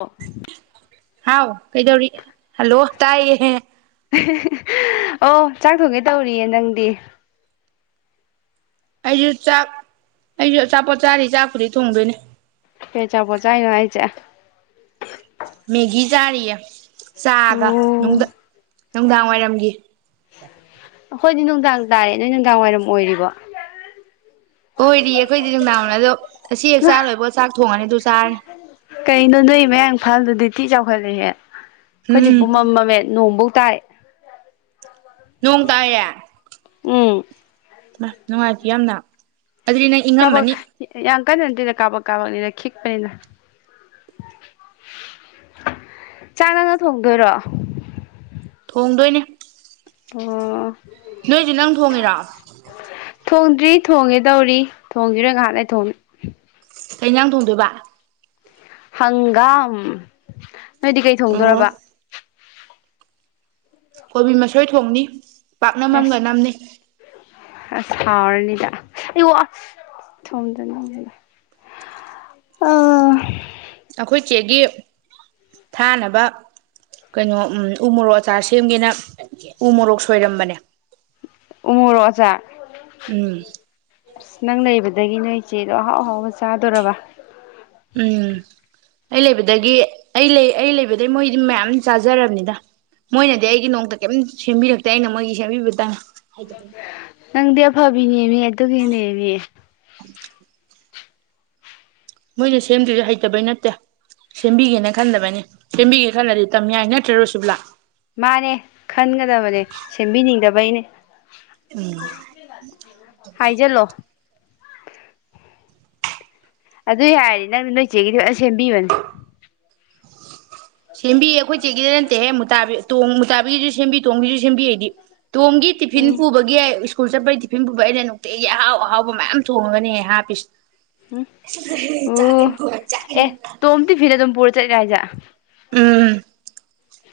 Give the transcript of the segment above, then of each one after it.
ꯑ ꯍꯥꯎ ꯀꯩꯗꯧꯔꯤ ꯍꯜꯂꯣ ꯇꯥꯏꯌꯦ ꯑꯣ ꯆꯥꯛ ꯊꯣꯡꯒꯦ ꯇꯧꯔꯤꯌꯦ ꯅꯪꯗꯤ ꯑꯩꯁꯨ ꯆꯥꯛ ꯑꯩꯁꯨ ꯑꯆꯥꯄꯣꯠ ꯆꯥꯔꯤ ꯆꯥꯛꯄꯨꯗꯤ ꯊꯣꯡꯗꯣꯏꯅꯦ ꯄꯦ ꯆꯄꯣ ꯆꯥꯏꯅ ꯍꯥꯏ ꯍꯥꯏ ꯆꯦ ꯃꯦꯒꯤ ꯆꯔꯤ ꯆꯥꯒ ꯅꯨꯡꯗ ꯅꯨꯡꯗꯥꯡ ꯋꯥꯏꯔꯝꯒꯤ ꯑꯣꯏꯗꯤ ꯅꯨꯡꯗꯥꯡ ꯇꯥꯔꯦ ꯅꯣꯏ ꯅꯨꯡꯗꯥꯡ ꯋꯥꯏꯔꯝ ꯑꯣꯏꯔꯤꯕꯣ ꯑꯣꯏꯗꯤꯌꯦ ꯑꯩꯈꯣꯏꯗꯤ ꯅꯨꯡꯗꯥꯡꯅ ꯑꯗꯣ ꯑꯁꯤ ꯍꯦꯛ ꯃꯥ ꯆꯥ ꯂꯣꯏꯕꯣ ꯆꯥꯛ ꯊꯣꯡꯉꯅꯤ ꯑꯗꯨ ꯆꯥꯔꯅꯤ ꯇꯤ ꯆꯥꯎꯈꯠꯂꯦꯍꯦ ꯑꯩꯈꯣꯏꯗꯤ ꯎꯝ ꯄꯨꯃꯝ ꯃꯝꯃꯦ ꯅꯣꯡꯕꯨ ꯇꯥꯏ ꯅꯣꯡ ꯇꯥꯏꯌꯦ ꯎꯝ ꯃꯥ ꯅꯨꯡꯉꯥꯏꯇꯦ ꯌꯥꯝꯅ ꯑꯗꯨꯗꯤ ꯅꯪ ꯀꯥꯕꯛ ꯏꯪꯉꯝꯃꯅꯤ ꯌꯥꯝ ꯀꯟꯅ ꯅꯠꯇꯦꯗ ꯀꯥꯞꯕꯛ ꯀꯥꯕꯛꯅꯤꯅ ꯈꯤꯛꯄꯅꯤꯗ ꯆꯥꯛꯅꯪꯅ ꯊꯣꯡꯗꯣꯏꯔꯣ ꯊꯣꯡꯗꯣꯏꯅꯦ ꯑꯣ ꯅꯣꯏꯁꯖꯨ ꯅꯪ ꯊꯣꯡꯉꯤꯔ ꯊꯣꯡꯗ꯭ꯔꯤ ꯊꯣꯡꯒꯦ ꯇꯧꯔꯤ ꯊꯣꯡꯒꯤꯔꯣꯏ ꯉꯥꯍꯥꯛ ꯂꯩ ꯊꯣꯡꯅꯤ ꯀꯩ ꯏꯟꯖꯥꯡ ꯊꯣꯡꯗꯣꯏꯕ ꯍꯪꯒꯥꯝ ꯅꯣꯏꯗꯤ ꯀꯩ ꯑꯣ ꯊꯣꯡꯗꯣꯔꯔꯕ ꯀꯣꯕꯤ ꯃꯁꯣꯏ ꯊꯣꯡꯅꯤ ꯄꯥꯛꯅꯝꯑꯝꯒ ꯑꯁ ꯅꯝꯅꯤ ꯑꯁ ꯍꯥꯎꯔꯅꯤꯗ ꯑꯁ ꯑꯩꯌꯣ ꯑ ꯊꯣꯝꯗꯅꯤꯗꯅꯥ ꯑꯥ ꯑꯩꯈꯣꯏ ꯆꯦꯒꯤ ꯊꯥꯅꯕ ꯀꯩꯅꯣ ꯎꯝ ꯎ ꯃꯣꯔꯣꯛ ꯑꯆꯥꯔ ꯁꯦꯝꯒꯦꯅ ꯎ ꯃꯣꯔꯣꯛ ꯁꯣꯏꯔꯝꯕꯅꯦ ꯎꯃꯨꯔꯣꯛ ꯑꯥꯆꯥ ꯎꯝ ꯑꯁ ꯅꯪ ꯂꯩꯕꯗꯒꯤ ꯅꯣꯏ ꯏꯆꯦꯗꯣ ꯑꯍꯥꯎ ꯑꯍꯥꯎꯕ ꯆꯥꯗꯣꯔꯕ ꯎꯝ ꯑꯩ ꯂꯩꯕꯗꯒꯤ ꯑꯩ ꯂꯩ ꯑꯩ ꯂꯩꯕꯗꯩ ꯃꯣꯏꯗꯤ ꯃꯌꯥꯝ ꯆꯥꯖꯔꯝꯅꯤꯗ ꯃꯣꯏꯅꯗꯤ ꯑꯩꯒꯤ ꯅꯣꯡꯇ ꯀꯩꯝ ꯁꯦꯝꯕꯤꯔꯛꯇꯦ ꯑꯩꯅ ꯃꯣꯏꯒꯤ ꯁꯦꯝꯕꯤꯕꯇꯪ ꯍꯩꯇꯕꯩ ꯅꯪꯗꯤ ꯑꯐꯕꯤꯅꯦꯃꯦ ꯑꯗꯨꯒꯤꯅꯦꯃꯤ ꯃꯣꯏꯅ ꯁꯦꯝꯗꯔꯤꯁꯦ ꯍꯩꯇꯕꯩ ꯅꯠꯇꯦ ꯁꯦꯝꯕꯤꯒꯦꯅ ꯈꯟꯗꯕꯩꯅꯤ ꯁꯦꯝꯕꯤꯒꯦꯅ ꯈꯜꯂꯗꯤ ꯇꯝ ꯌꯥꯏ ꯅꯠꯇ꯭ꯔ ꯔꯣꯁꯨꯕꯂꯥ ꯃꯥꯅꯦ ꯈꯟꯒꯗꯕꯅꯦ ꯁꯦꯝꯕꯤꯅꯤꯡꯗꯕ ꯕꯩꯅꯦ ꯎꯝ ꯍꯥꯏꯖꯜꯂꯣ ꯑꯗꯨ ꯌꯥꯔꯗꯤ ꯅꯪꯅ ꯅꯣꯏꯆꯦꯒꯤꯗꯤ ꯐꯖ ꯁꯦꯝꯕꯤꯕꯅꯤ ꯁꯦꯝꯕꯤꯌꯦ ꯑꯩꯈꯣꯏ ꯆꯦꯒꯤꯗ ꯅꯠꯇꯦꯍꯦ ꯃꯨꯇꯥꯕꯤ ꯇꯣꯡꯃꯨꯇꯥꯕꯤꯒꯤꯁꯨ ꯁꯦꯝꯕꯤ ꯇꯣꯡꯒꯤꯁꯨ ꯁꯦꯝꯕꯤ ꯑꯩꯗꯤ ꯇꯣꯝꯒꯤ ꯇꯤꯐꯤꯟ ꯎꯝ ꯄꯨꯕꯒꯤ ꯑꯩ ꯁ꯭ꯀꯨꯜ ꯆꯠꯄꯩ ꯇꯤꯐꯤꯟ ꯄꯨꯕꯩ ꯑꯩꯅ ꯅꯨꯡ ꯇꯤꯒꯤ ꯑꯍꯥꯎ ꯑꯍꯥꯎꯕ ꯃꯌꯥꯝ ꯊꯣꯡꯉꯒꯅꯦ ꯍꯥꯞꯄꯤ ꯎꯝ ꯆꯠꯂꯣꯍꯦ ꯆꯥꯛ ꯏꯟ ꯑꯣ ꯑꯦ ꯀ‌ꯣ [unintelligible] ꯇꯣꯝ ꯇꯤꯐꯤꯟ ꯑꯗꯨꯝ ꯄꯨꯔ [unintelligible] ꯎꯝ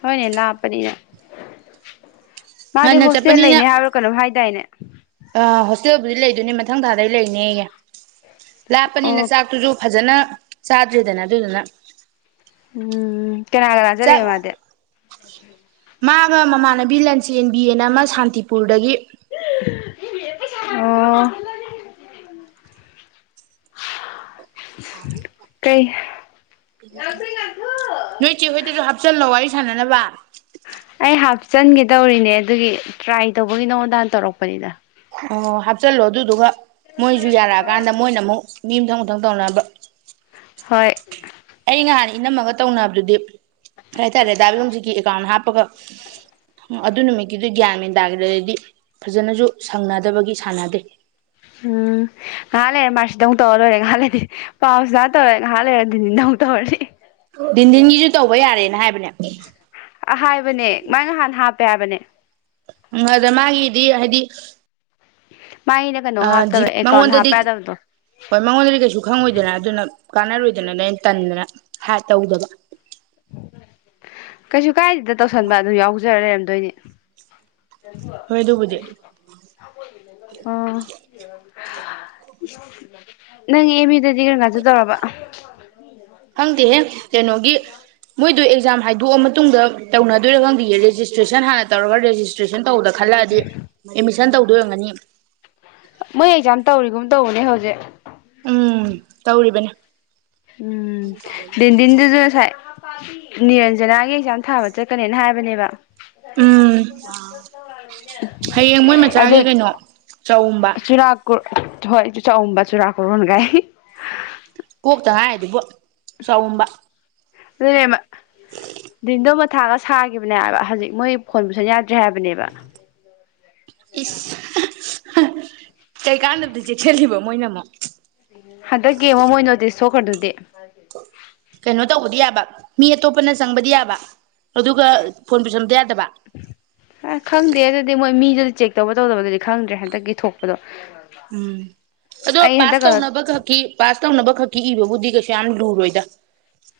ꯍꯣꯏꯅꯦ ꯂꯥꯞꯄꯅꯤꯅ ꯃꯥꯗꯤ ꯉꯟꯅ ꯍꯣꯁꯇꯦꯜ ꯂꯩꯅꯦ ꯍꯥꯏꯕ꯭ꯔꯣ ꯀꯩꯅꯣꯝ ꯍꯥꯏ ꯀꯥꯏꯅ ꯑ ꯍꯣꯁꯇꯦꯜ ꯕꯨꯗꯤ ꯂꯩ ꯗꯨꯅꯤ ꯃꯊꯪ ꯊꯥꯗꯩ ꯂꯩꯅꯦꯌꯦ ꯑꯣ ꯂꯥꯞꯄꯅꯤꯅ ꯆꯥꯛꯇꯨꯖꯨ ꯐꯖꯅ ꯆꯥꯗꯔ꯭ꯦꯗꯅ ꯑꯗꯨ ꯗꯨꯅ ꯎꯝ ꯀꯅꯥ ꯀꯅꯥ ꯆꯠ ꯂꯤꯕ ꯃꯥꯗꯤ ꯃꯥꯒ ꯃꯃꯥꯟꯅꯕꯤ ꯂꯟꯆꯦꯟꯕꯤꯅ ꯑꯃ ꯁꯥꯟꯇꯤꯄꯨꯔꯗꯒꯤ [unintelligible] ꯑꯣ ꯀꯩ ꯅꯣꯏ ꯆ‌ꯦ ꯍꯣꯏꯗꯁꯨ ꯆꯜꯅꯣ ꯋꯥꯔꯤ ꯁꯥꯟꯅꯅꯕ ꯑꯩ ꯍꯥꯞꯆꯟꯒꯦ ꯇꯧꯔꯤꯅꯦ ꯑꯗꯨꯒꯤ ꯇ꯭ꯔꯥꯏ ꯇꯧꯕꯒꯤ ꯅꯉꯣꯟꯗꯥ ꯍꯥꯟꯅ ꯇꯧꯔꯛꯄꯅꯤꯗ ꯑꯣ ꯍꯥꯞꯆꯤꯜꯂꯣ ꯑꯗꯨꯗꯨꯒ ꯃꯣꯏꯁꯨ ꯌꯥꯔꯛꯑꯀꯥꯟꯗ ꯃꯣꯏꯅ ꯑꯃꯨꯛ ꯃꯤ ꯃꯊꯪ ꯃꯊꯪ ꯇꯧꯅꯕ ꯍꯣꯏ ꯑꯩ ꯅꯍꯥꯟ ꯏꯅꯝꯃꯒ ꯇꯧꯅꯕꯗꯨꯗꯤ ꯀꯩꯇꯥꯔꯦ ꯗꯥꯕꯤꯌꯣꯖꯤꯀꯤ ꯑꯦꯀꯥꯎꯟ ꯍꯥꯞꯄꯒ ꯑꯗꯨ ꯅꯨꯃꯤꯠꯀꯤꯗꯨ ꯒ꯭ꯌꯥꯟ ꯃꯦꯟ ꯇꯥꯈꯤꯗꯗꯤ ꯐꯖꯅꯁꯨ ꯁꯪꯅꯗꯕꯒꯤ ꯁꯥꯟꯅꯗꯦ ꯎꯝ ꯉꯥꯏꯍꯥꯛ ꯂꯩꯔꯦ ꯃꯥꯔꯆꯤꯗꯨ ꯇꯧꯔ ꯂꯣꯏꯔꯦ ꯉꯥꯏꯍꯥꯛ ꯂꯩꯔꯦ ꯄꯥꯎꯁꯤꯗꯥ ꯇꯧꯔꯦ ꯉꯥꯏꯍꯥꯛ ꯂꯩꯔ ꯗꯤꯟꯗꯤꯟꯗ ꯑꯃꯨꯛ ꯇꯧꯔꯁꯤ ꯗꯤꯟꯗꯤꯟꯒꯤꯁꯨ ꯇꯧꯕ ꯌꯥꯔꯦꯅ ꯍꯥꯏꯕꯅꯦ ꯑ ꯍꯥꯏꯕꯅꯦ ꯃꯥꯥꯏꯅꯍꯥꯟ ꯍꯥꯞꯄꯦ ꯍꯥꯏꯕꯅꯦ ꯎꯝ ꯑꯗ ꯃꯥꯒꯤꯗꯤ ꯍꯥꯏꯗꯤ ꯎ ꯃꯉꯣꯟꯗꯗꯤ ꯍꯣꯏ ꯃꯉꯣꯟꯗꯗꯤ ꯀꯩꯁꯨ ꯈꯪꯉꯣꯏꯗꯅ ꯑꯗꯨꯅ ꯀꯥꯟꯅꯔꯣꯏꯗ ꯐꯗꯅ ꯅꯣꯏꯩꯅ ꯇꯟꯗꯅ ꯍꯥꯏ ꯇꯧꯗꯕ ꯀꯩꯁꯨ ꯀꯥꯏꯗꯗ ꯇꯧꯁꯟꯕ ꯑꯗꯨꯝ ꯌꯥꯎꯖꯔ ꯂꯩꯔꯝ ꯗꯣꯏꯅꯤ ꯍꯣꯏ ꯑꯗꯨꯕꯨꯗꯤ ꯑ ꯅꯪ ꯌꯦꯃꯗ ꯒꯔꯤ ꯉꯁꯨ ꯇꯧꯔꯕ ꯈꯪꯗꯦꯍꯦ ꯀꯩꯅꯣꯒꯤ ꯃꯣꯏꯗꯣ ꯑꯦꯛꯖꯥꯝ ꯍꯥꯏꯗꯣꯛꯑ ꯃꯇꯨꯡꯗ ꯇꯧꯅꯗꯣꯏꯔ ꯈꯪꯗꯤꯌꯦꯦ ꯇꯦꯁꯟ ꯍꯅ ꯇꯧꯔꯒꯦꯁꯇ꯭ꯔꯦꯁꯟ ꯇꯧꯗ ꯈꯜꯂꯛꯑꯗꯤ ꯑꯦꯠꯃꯤꯁꯟ ꯇꯧꯗꯣꯏꯔꯝꯒꯅꯤ ꯃꯣꯏ ꯑꯦꯛꯖꯥꯝ ꯇꯧꯔꯤꯒꯨꯝ ꯇꯧꯕꯅꯦ ꯍꯧꯖꯤꯛ ꯎꯝ ꯇꯧꯔꯤꯕꯅꯤ ꯎꯝ ꯤꯟꯗꯤꯤꯟꯗꯨꯁꯨ ꯁꯥꯏ ꯅꯤꯔꯟꯖꯅꯥꯒꯤ ꯑꯦꯛꯖꯥꯝ ꯊꯥꯕ ꯆꯠꯀꯅꯦꯅ ꯍꯥꯏꯕꯅꯦꯕ ꯎꯝ ꯍꯌꯦꯡ ꯃꯣꯏ ꯑꯗꯨ ꯃꯆꯥꯒꯤ ꯀꯩꯅꯣ ꯆꯎꯝꯕ ꯆꯨꯔꯥꯀꯨꯔ ꯍꯣꯏ ꯇ ꯆ ꯑꯎꯕꯥꯁꯨ ꯔꯈꯔꯣꯅ ꯀꯥꯏ ꯀꯣꯛꯇ ꯉꯥꯏꯔꯗꯨꯕꯣ ꯆꯥꯎꯝꯕ ꯊꯥꯒ ꯁꯥꯒꯤꯈꯤꯕꯅꯦ ꯍꯥꯏꯕ ꯍꯧꯖꯤꯛ ꯃꯣꯏ ꯐꯣꯟ ꯄꯨꯁꯟ ꯌꯥꯗ꯭ꯔꯦ ꯍꯥꯏꯕꯅꯦꯕ ꯏ ꯀꯩꯀꯥꯟꯗꯕꯗꯤ ꯆꯦꯛꯁꯤꯜꯂꯤꯕ ꯃꯣꯏꯅ ꯑꯃꯨꯛ ꯍꯟꯗꯛꯀꯤ ꯃꯃꯣꯏꯅꯣꯗꯤꯗꯤ ꯁꯣꯛꯈ꯭ꯔꯗꯨꯗꯤ ꯀꯩꯅꯣ ꯇꯧꯕꯗꯤ ꯌꯥꯕ ꯃꯤ ꯑꯇꯣꯞꯄꯅ ꯆꯪꯕꯗꯤ ꯌꯥꯕ ꯑꯗꯨꯒ ꯐꯣꯟ ꯄꯦꯁꯟꯗ ꯌꯥꯗꯕ ꯈꯪꯗꯦ ꯑꯗꯨꯗꯤ ꯃꯣꯏ ꯃꯤꯗꯨꯗꯤ ꯆꯦꯛ ꯇꯧꯕ ꯇꯧꯗꯕꯗꯨꯗꯤ ꯈꯪꯗ꯭ꯔꯦ ꯍꯟꯗꯛꯀꯤ ꯊꯣꯛꯄꯗꯣ ꯎꯝ ꯑꯗꯣ ꯑꯩ ꯄꯥꯁ ꯍꯟꯗꯛ ꯀꯩꯅꯣ ꯇꯧꯅꯕ ꯈꯛꯀꯤ ꯄꯥꯁ ꯇꯧꯅꯕ ꯈꯛꯀꯤ ꯏꯕꯕꯨꯗꯤ ꯀꯩꯁꯨ ꯌꯥꯝ ꯂꯨꯔꯣꯏꯗ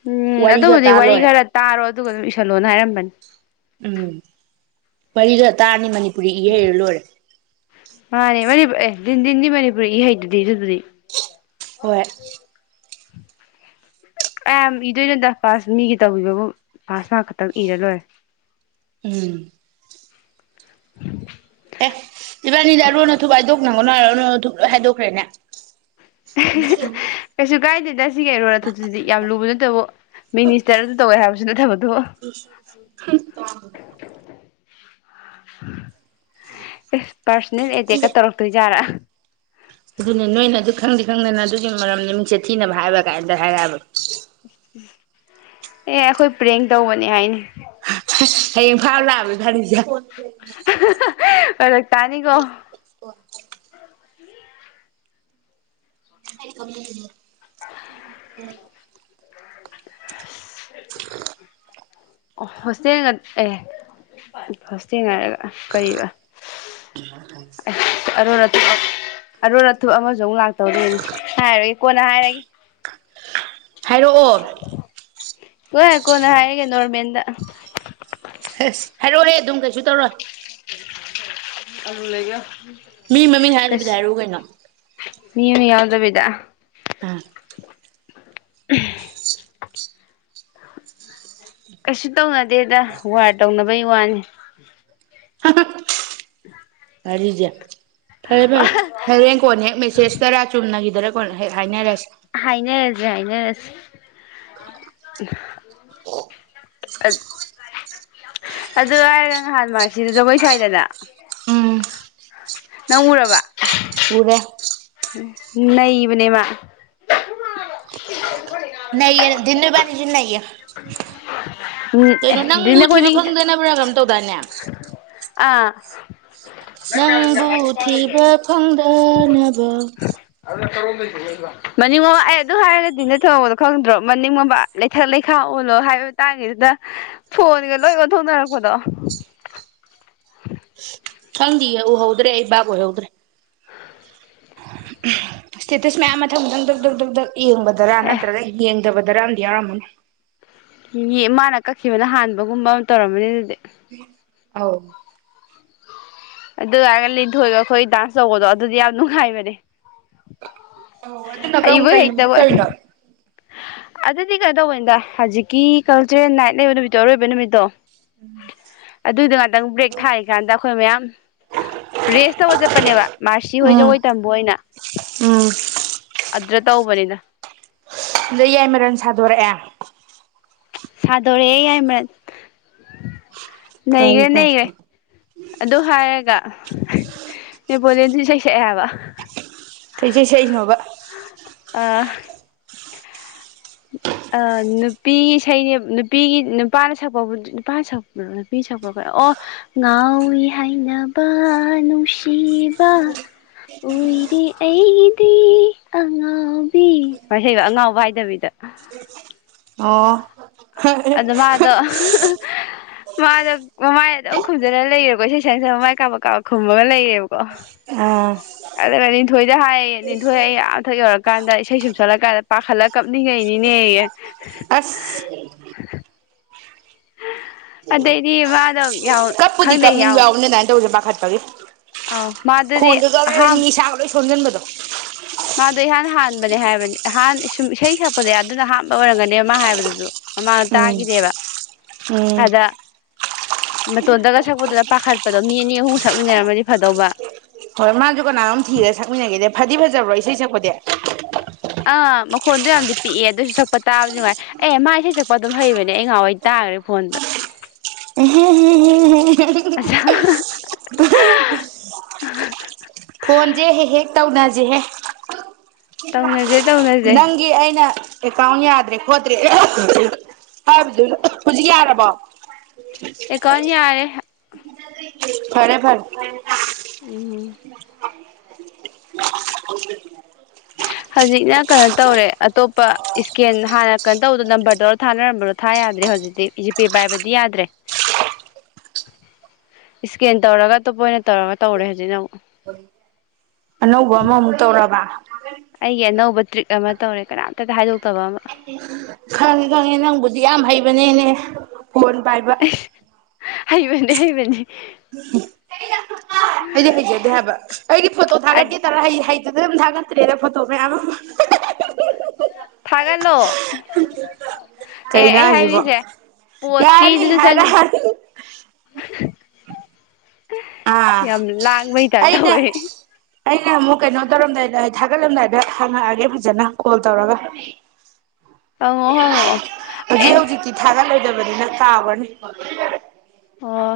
ꯎꯝ ꯋꯥꯔꯤꯒ ꯑꯗꯨꯕꯨꯗꯤ ꯇꯥ ꯋꯥꯔꯤ ꯂꯣꯏꯔꯦ ꯈꯔ ꯇꯥꯔꯣ ꯑꯗꯨꯒ ꯑꯗꯨꯝ ꯏꯁꯜꯂꯣꯅ ꯍꯥꯏꯔꯝꯕꯅꯤ ꯐꯔ ꯇꯥꯔꯅꯤ ꯃꯅꯤ ꯃꯥꯅꯦ ꯃꯅꯤ ꯑꯦ ꯤꯟꯤꯟꯗꯤ ꯃꯅꯤꯄꯨꯔꯔꯤ ꯍꯩꯗꯗꯤ ꯏꯔꯗꯨꯗꯤ ꯍꯣꯏ ꯑꯌꯥꯝ ꯏꯗꯣꯏꯅꯣꯗ ꯄꯥꯁ ꯃꯤꯒꯤ ꯇꯧꯕꯤꯕꯕꯨ ꯄꯥꯁ ꯃꯥ ꯈꯛꯇꯪ ꯏꯔ ꯂꯣꯏꯔ ꯎꯝ ꯑꯦ ꯏꯕꯥꯅꯤꯗꯔꯣꯅ ꯊꯨꯕꯥꯏꯏꯗꯣꯛꯅꯪ ꯑꯣꯔ ꯂꯣꯏ ꯍꯥꯏꯗꯣꯛꯈ꯭ꯔꯦꯅꯦ ꯀꯩꯁꯨ ꯀꯥꯏꯗꯦꯗ ꯁꯤꯒꯤ ꯑꯩꯔꯣ ꯑ ꯊꯨꯁꯤꯗꯤ ꯌꯥꯝ ꯂꯨꯕ ꯅꯠꯇꯕꯨ ꯃꯤꯅꯤꯁꯇꯔ ꯑꯗꯨ ꯇꯧꯋꯦ ꯍꯥꯏꯕ ꯊꯕꯣ ꯈꯇ ꯎꯝ ꯑꯦ ꯄꯥꯔꯁꯣꯅꯦꯜ ꯑꯦꯇꯦꯛꯀ ꯇꯧꯔꯛꯇꯣꯏꯖꯥꯠꯔꯥ ꯑꯗꯨꯅꯦ ꯅꯣꯏꯅ ꯑꯗꯨ ꯈꯪꯗꯤꯦ ꯈꯪꯗꯅ ꯑꯗꯨꯒꯤ ꯃꯔꯝꯗꯤ ꯃꯤꯡꯆꯠ ꯊꯤꯅꯕ ꯍꯥꯏꯕ ꯀꯥꯏꯗ ꯍꯥꯏꯔꯛꯑꯕ ꯑꯦ ꯑꯩꯈꯣꯏ ꯄ꯭ꯔꯦꯡ ꯇꯧꯕꯅꯦ ꯍꯥꯏꯅꯤ ꯍꯌꯦꯡ ꯐꯥꯎꯕ ꯂꯥꯛꯑꯕꯅꯤ ꯐꯥꯔꯤꯁꯦ ꯑꯣꯏ ꯇꯅꯤꯒꯣ [unintelligible] ꯍ [unintelligible] ꯑꯣ ꯍꯣꯁꯇꯦꯜ ꯑꯦ ꯍꯣꯁꯇꯦꯜ ꯉꯔꯒ ꯀꯔꯤꯕꯅ ꯑꯔ ꯔꯊ ꯑꯃ ꯨꯛ ꯂꯥꯛꯇꯧꯔꯤ ꯍꯥꯏꯔ ꯀꯣꯟꯅ ꯍꯥꯏꯔꯒꯦ ꯍꯥꯏꯔꯛꯑꯣ ꯍꯣꯏ ꯀꯣꯟꯅ ꯍꯥꯏꯔꯒꯦ ꯅꯣꯔꯃꯦꯟꯗ ꯑꯁ ꯍꯥꯏꯔꯛꯑꯣꯍꯦ ꯑꯗꯨꯝ ꯀꯩꯁꯨ ꯇꯧꯔꯣ ꯀ ꯂꯩꯒ ꯃꯤ ꯃꯃꯤꯡ ꯍꯥꯏꯗꯕꯤꯗ ꯍꯥꯏꯔꯛꯎ ꯀꯩꯅꯣ ꯃꯤ ꯃꯃꯤꯡ ꯌꯥꯎꯗꯕꯤꯗ ꯑꯥ ꯑꯍ ꯀꯁꯤ ꯇꯧꯅ ꯗꯦꯗ ꯋꯥꯔ ꯇꯧꯅꯕꯩ ꯋꯥꯅꯤ ꯍꯍ ꯎꯝ ꯋꯥꯔꯤꯖꯦ ꯐꯔꯦ ꯐꯔꯦ ꯍꯣꯔꯦꯟ ꯀꯣꯅ ꯍꯦꯛ ꯃꯦꯁꯦꯖ ꯇꯔꯥ ꯆꯨꯝꯅꯈꯤꯗ ꯑꯗꯨꯗ ꯍꯥꯏꯅꯔꯁꯤ ꯍꯥꯏꯅꯔꯖꯤ ꯍꯥꯏꯅꯔꯖꯤ ꯑꯗꯨ ꯍꯥꯏꯔꯒ ꯅꯍꯥꯟ ꯃꯥꯔꯁꯤꯗ ꯖꯒꯣꯏ ꯁꯋꯥꯏꯗꯅ ꯎꯝ ꯅꯪ ꯎꯔꯕ ꯎꯔꯦ ꯅꯩꯕꯅꯦ ꯃꯥ ꯅꯩꯌꯦ ꯗꯤꯟ ꯅꯕꯥꯅꯤꯁꯨ ꯅꯩꯌꯦ ꯎꯝ ꯀꯩꯅꯣ ꯅꯪꯕꯨ ꯗꯤꯟ ꯊꯤꯕ ꯑꯩꯈꯣꯢꯅꯤꯒꯤ ꯐꯪꯗꯅꯕ꯭ꯔꯥ ꯀꯩꯅꯣꯝ ꯇꯧꯗꯥꯏꯅꯦ ꯑꯥ ꯅꯪꯕꯨ ꯊꯤꯕ ꯐꯪꯗꯅꯕ ꯃꯅꯤꯡꯉꯣꯝ ꯑꯩ ꯑꯗꯨ ꯍꯥꯏꯔꯒ ꯗꯤꯟꯗ ꯊꯣꯍꯧꯕꯗꯣ ꯈꯪꯗ꯭ꯔꯣ ꯃꯅꯤꯡ ꯃꯃꯥꯡ ꯂꯩꯊꯛ ꯂꯩ ꯈꯥꯛ ꯑꯣꯜꯂꯣ ꯍꯥꯏꯕ ꯃꯇꯥꯡꯉꯁꯤꯅ ꯐꯣꯟꯒ ꯂꯣꯏ ꯑꯣꯟꯊꯣꯛꯅꯔꯛꯄꯗꯣ [inaudible] ꯈꯪꯗꯦꯌꯦ ꯎꯍꯧꯗ꯭ꯔꯦ ꯑꯩ ꯕꯥꯕ ꯑꯣꯢꯍꯧꯗ꯭ꯔꯦ ꯁ꯭ꯇꯦꯇꯁ ꯃꯌꯥꯝ ꯃꯊꯪ ꯃꯊꯪ ꯗꯛ ꯗꯛ ꯗꯛ ꯌꯦꯡꯕꯗ꯭ꯔꯥ ꯑꯦ ꯑꯅ꯭ꯔꯒ ꯌꯦꯡ ꯐꯠꯇꯕꯗ ꯑꯝꯗꯤ ꯌꯥꯎꯔꯝꯃꯅꯤ ꯃꯥꯅ ꯀꯛꯈꯤꯕꯅ ꯍꯥꯟꯕꯒꯨꯝꯕ ꯑꯃ ꯇꯧꯔꯝꯕꯅꯤ ꯑꯗꯨꯗꯤ ꯑꯧ ꯑꯗꯨꯒ ꯂꯤꯊꯣꯏꯕ ꯑꯩꯈꯣꯏ ꯗꯥꯟꯁ ꯇꯧꯕꯗꯣ ꯑꯗꯨꯗꯤ ꯌꯥꯝ ꯅꯨꯡꯉꯥꯏꯕꯅꯦ [inaudible] ꯑꯣ ꯑꯗꯨꯅꯀ ꯍꯩꯕꯣꯏ ꯀꯩ ꯑꯣꯏꯗꯤ ꯍꯩꯇꯕꯣꯏ ꯇꯧꯋꯤꯅꯣ ꯑꯗꯨꯗꯤ ꯀꯩꯅꯣ ꯇꯧꯕꯅꯤꯗ ꯍꯧꯖꯤꯛꯀꯤ ꯀꯜꯆꯔꯦꯜ ꯅꯥꯏꯠ ꯂꯩꯕ ꯅꯨꯃꯤꯠꯇꯣ ꯑꯔꯣꯏꯕ ꯅꯨꯃꯤꯠꯇꯣ ꯑꯗꯨꯏꯗ ꯉꯥꯛꯇꯪ ꯕ꯭ꯔꯦꯛ ꯊꯥꯔꯤꯀꯥꯟꯗ ꯑꯩꯈꯣꯏ ꯃꯌꯥꯝ ꯔꯦꯁ ꯇꯕ ꯆꯠꯄꯅꯦꯕ ꯃꯥꯔꯁꯤ ꯍꯣꯏ ꯎꯝ ꯖꯒꯣꯏ ꯇꯝꯕ ꯑꯣꯏꯅ ꯎꯝ ꯑꯗꯨ꯭ꯔ ꯇꯧꯕꯅꯤꯅ ꯗ ꯌꯥꯏꯃꯔꯟ ꯁꯥꯗꯣꯔꯛꯑꯦ ꯁꯥꯗꯔ ꯌꯥꯏ ꯃꯔ ꯐꯔꯦ ꯅꯩꯈ꯭ꯔꯦ ꯅꯩꯈ꯭ꯔꯦ ꯐꯔꯦ ꯑꯗꯨ ꯍꯥꯏꯔꯒ ꯅꯦꯄꯣꯂꯤꯌꯥꯂꯤꯌꯥꯟꯁꯤ ꯁꯦꯛꯁ ꯌꯥꯕ ꯀꯩꯀꯩ ꯁꯦꯏꯅꯣꯕ ꯑ ꯑ ꯅꯨꯄꯤ ꯏꯁꯩꯅꯦ ꯅꯨꯄꯤꯒꯤ ꯅꯨꯄꯥꯅ ꯁꯛꯄꯕꯨ ꯅꯨꯄꯥꯅ ꯁꯛꯄ ꯅꯨꯄꯤ ꯁꯛꯄ ꯑꯣ ꯉꯥꯎꯏꯤ ꯍꯥꯏꯅꯕ ꯅꯨꯡꯁꯤꯕ ꯎꯏꯔꯦ ꯑꯩꯗꯤ ꯑꯉꯥꯎꯕꯤꯕ ꯑꯉꯥꯎꯕ ꯍꯥꯏꯗꯕꯤꯗ ꯑꯣ ꯑꯗꯨꯗ ꯃꯥ ꯑꯗꯣ ꯃꯥꯗ ꯃꯃꯥꯏ ꯑꯗꯨꯝ ꯈꯨꯝꯖꯂ ꯂꯩꯔꯦꯀꯣ ꯏꯁꯩ ꯁꯛ ꯁꯛ ꯃꯃꯥꯏ ꯀꯥꯞꯕ ꯀꯥꯞꯕ ꯈꯨꯝꯃꯒ ꯂꯩꯔꯦꯕꯀꯣ ꯑꯥ ꯑꯗꯨꯒ ꯅꯤꯊꯣꯏꯗ ꯍꯥꯏꯌꯦꯌꯦ ꯅꯤꯊꯣꯏ ꯑꯩ ꯑꯊꯛ ꯌꯧꯔꯀꯥꯟꯗ ꯏꯁꯩ ꯁꯨꯝ ꯁꯜꯂꯀꯥꯟꯗ ꯄꯥꯈꯠꯂ ꯀꯞꯅꯤꯡꯉꯩꯅꯤꯅꯦ ꯑꯁ ꯑ ꯑꯗꯩꯗꯤ ꯋꯥꯗ ꯌꯥꯎ ꯀꯔ ꯀꯔꯤ ꯑꯧ ꯃꯥꯗꯨꯗꯤ ꯈꯣꯟꯗꯗ ꯑꯍꯥꯟ ꯃꯤꯁꯒ ꯈꯣꯝꯖꯤꯟꯕꯗꯣ ꯃꯥꯗꯣ ꯏꯍꯥꯟ ꯍꯥꯟꯕꯅꯦ ꯍꯥꯏꯕꯅꯦꯍꯥꯟ ꯁꯨꯝ ꯏꯁꯩ ꯁꯛꯄꯗ ꯑꯗꯨꯅ ꯑꯥꯟꯕ ꯑꯣꯏꯔꯝꯒꯅꯦꯕ ꯃꯥ ꯍꯥꯏꯕꯗꯨꯁꯨ ꯃꯃꯥꯡꯗ ꯎꯝ ꯇꯥꯈꯤꯗꯦꯕ ꯎꯝ ꯑꯗ ꯃꯇꯣꯟꯇꯒ ꯁꯛꯄꯗꯨꯗ ꯄꯥꯈꯠꯄꯗꯣ ꯃꯤ ꯑꯅꯤ ꯑꯍꯨꯝ ꯁꯛꯃꯤꯟꯅꯔꯝꯃꯗꯤ ꯐꯗꯧꯕ ꯍꯣꯏ ꯃꯥꯁꯨ ꯀꯅꯥꯅꯣꯝ ꯇꯦꯛ ꯑꯥ ꯃꯈꯣꯟꯗꯣ ꯌꯥꯝꯗꯤ ꯄꯤꯛꯑꯦ ꯑꯗꯨꯁꯨ ꯁꯛꯄ ꯇꯥꯕꯁꯨ ꯅꯨꯡꯉꯥꯏ ꯑꯦ ꯃꯥ ꯏꯁꯩ ꯁꯛꯄ ꯑꯗꯨꯝ ꯍꯩꯕꯅꯦ ꯑꯩ ꯉꯍꯋꯥꯏ ꯇꯥꯈ꯭ꯔꯦ ꯐꯣꯟꯗ ꯑꯆꯥꯥ ꯐꯣꯟꯁꯦ ꯍꯦꯛ ꯍꯦꯛ ꯇꯧꯅꯁꯤꯍꯦ ꯇꯧꯅꯦꯦ ꯅꯪꯒꯤ ꯑꯩꯅ ꯀꯩꯀꯥꯎ ꯌꯥꯗ꯭ꯔꯦ ꯈꯣꯠꯇ꯭ꯔꯦ ꯍꯥꯏꯕꯗꯨ ꯍꯧꯖꯤꯛ ꯌꯥꯔꯕꯣ ꯑꯩ ꯀꯣꯟ ꯌꯥꯔꯦ ꯐꯔꯦ ꯐꯔ ꯎꯝ ꯍꯧꯖꯤꯛꯅ ꯀꯩꯅꯣ ꯇꯧꯔꯦ ꯑꯇꯣꯞꯄ ꯏꯁꯀꯦꯟ ꯍꯥꯟꯅ ꯀꯩꯅꯣ ꯇꯧꯕꯗ ꯅꯝꯕꯔꯗꯔ ꯊꯥꯅꯔꯝꯕꯗꯣ ꯊꯥ ꯌꯥꯗ꯭ꯔꯦ ꯍꯧꯖꯤꯛꯇꯤ ꯖꯤꯄꯦ ꯄꯥꯏꯕꯗꯤ ꯌꯥꯗ꯭ꯔꯦ ꯏꯁꯀꯦꯟ ꯇꯧꯔꯒ ꯑꯇꯣꯞꯄ ꯑꯣꯏꯅ ꯇꯧꯔꯒ ꯇꯧꯔꯦ ꯍꯧꯖꯤꯛꯅ ꯑꯃꯛ ꯑꯅꯧꯒꯃꯃꯨ ꯇꯧꯔꯕꯥ ꯑꯩꯒꯤ ꯑꯅꯧꯕ ꯇ꯭ꯔꯤꯛ ꯑꯃ ꯇꯧꯔꯦ ꯀꯅꯥꯝꯇꯗ ꯍꯥꯏꯗꯣꯛꯇꯕ ꯑꯃ ꯈꯪꯉꯤ ꯈꯪꯉꯦ ꯅꯪꯕꯨꯗꯤ ꯌꯥꯝ ꯍꯩꯕꯅꯦꯅꯦ ꯐꯣꯟꯣꯟ ꯄꯥꯏꯕ ꯍꯩꯕꯅꯦ ꯍꯩꯕꯅꯤ ꯑꯩꯗꯤ ꯍꯩꯖꯗꯦ ꯍꯥꯏꯕ ꯑꯩꯗꯤ ꯐꯣꯇꯣ ꯊꯥꯒꯠꯀꯦ ꯇꯔ ꯑꯗꯨꯝ ꯊꯥꯒꯠꯇ꯭ꯔꯦꯗ ꯐꯣꯇꯣ ꯃꯌꯥꯝ ꯑꯃ ꯊꯥꯒꯠꯂꯣ ꯑꯦ ꯑꯦ ꯀꯩꯅꯣ ꯑꯩ ꯍꯥꯏꯁꯤꯕꯣ ꯍꯥꯏꯔꯤꯁꯦ ꯌꯥꯔꯅꯤ ꯄꯣꯁꯀꯤꯗꯨꯅ ꯆꯪꯉꯦ ꯍꯥꯏꯔꯛꯑꯅꯤ ꯑꯥ ꯌꯥꯝ ꯂꯥꯡꯕꯩ ꯇꯥꯢꯄ ꯑꯩꯅ ꯇꯧꯋꯦ ꯑꯩꯅ ꯑꯃꯨꯛ ꯀꯩꯅꯣ ꯇꯧꯔꯝꯗꯥꯏꯗ ꯑꯩ ꯊꯥꯒꯠꯂꯝꯗꯥꯏꯗ ꯍꯪꯉꯛꯑꯒꯦ ꯐꯖꯅ ꯀꯣꯜ ꯇꯧꯔꯒ ꯍꯪꯉꯣ ꯍꯉꯣꯑꯣ ꯑꯦ ꯅ ꯇꯥꯕꯅꯤ ꯑꯣ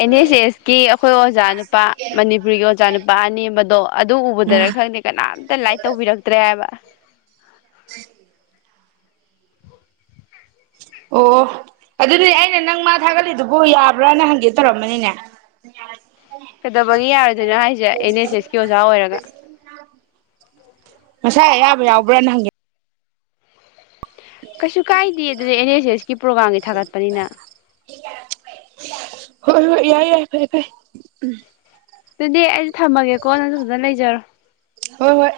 ꯑꯦꯟ ꯑꯦꯁ ꯑꯦꯁꯀꯤ ꯑꯈꯣꯏ ꯑꯣꯖꯥ ꯅꯨꯄꯥ ꯃꯅꯤꯄꯨꯔꯤꯒꯤ ꯑꯣꯖꯥ ꯅꯨꯄꯥ ꯑꯅꯦꯝꯕꯗꯣ ꯑꯗꯨ ꯎꯝ ꯎꯕꯗꯔ ꯈꯪꯗꯦ ꯀꯅꯥꯝꯇ ꯂꯥꯏꯛ ꯇꯧꯕꯤꯔꯛꯇ꯭ꯔꯦ ꯍꯥꯏꯕ [unintelligible] ꯑꯣ ꯑꯗꯨꯗꯤ ꯑꯩꯅ ꯅꯪ ꯃꯥ ꯊꯥꯒꯠꯂꯤꯗꯨꯕꯨ ꯌꯥꯕ꯭ꯔꯥꯅ ꯍꯪꯒꯦ ꯇꯧꯔꯝꯕꯅꯤꯅꯦ ꯀꯩꯗꯧꯕꯒꯤ ꯌꯥꯔꯣꯏꯗꯣꯏꯅꯣ ꯍꯥꯏꯁꯦ ꯑꯦꯟ ꯑꯦꯁ ꯑꯦꯁꯀꯤ ꯑꯣꯖꯥ ꯑꯣꯏꯔꯒ ꯃꯁꯥꯏ ꯑꯌꯥꯕ ꯌꯥꯎꯕ꯭ꯔꯅ ꯍꯪꯒꯦ ꯀꯩꯁꯨ ꯀꯥꯏꯗꯦ ꯑꯗꯨꯗ ꯑꯦꯟ ꯑꯦꯁ ꯑꯦꯁꯀꯤ ꯄ꯭ꯔꯣꯒꯥꯝꯒꯤ ꯊꯥꯒꯠꯄꯅꯤꯅ ꯍꯣꯏ ꯍꯣꯏ ꯌꯥꯏ ꯌꯥꯏ ꯐꯔꯦ ꯐꯔꯦ ꯎꯝ ꯑꯗꯨꯗꯤ ꯑꯩꯁꯨ ꯊꯝꯃꯒꯦꯀꯣ ꯅꯪꯁꯨ ꯐꯖꯅ ꯂꯩꯖꯔꯣ ꯍꯣꯏ ꯍꯣꯏ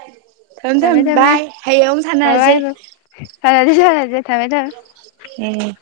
ꯊꯝꯃꯦ ꯊꯝꯃꯦ ꯕꯥꯏ ꯍꯌꯦꯡ ꯑꯃꯨꯛ ꯕ ꯕꯥꯢ ꯁꯥꯟꯅꯔꯁꯦ ꯁꯥꯟꯅꯁꯤ ꯁꯥꯟꯅꯁꯤ ꯊꯝꯃꯦ ꯊꯝꯃꯦ ꯎꯝ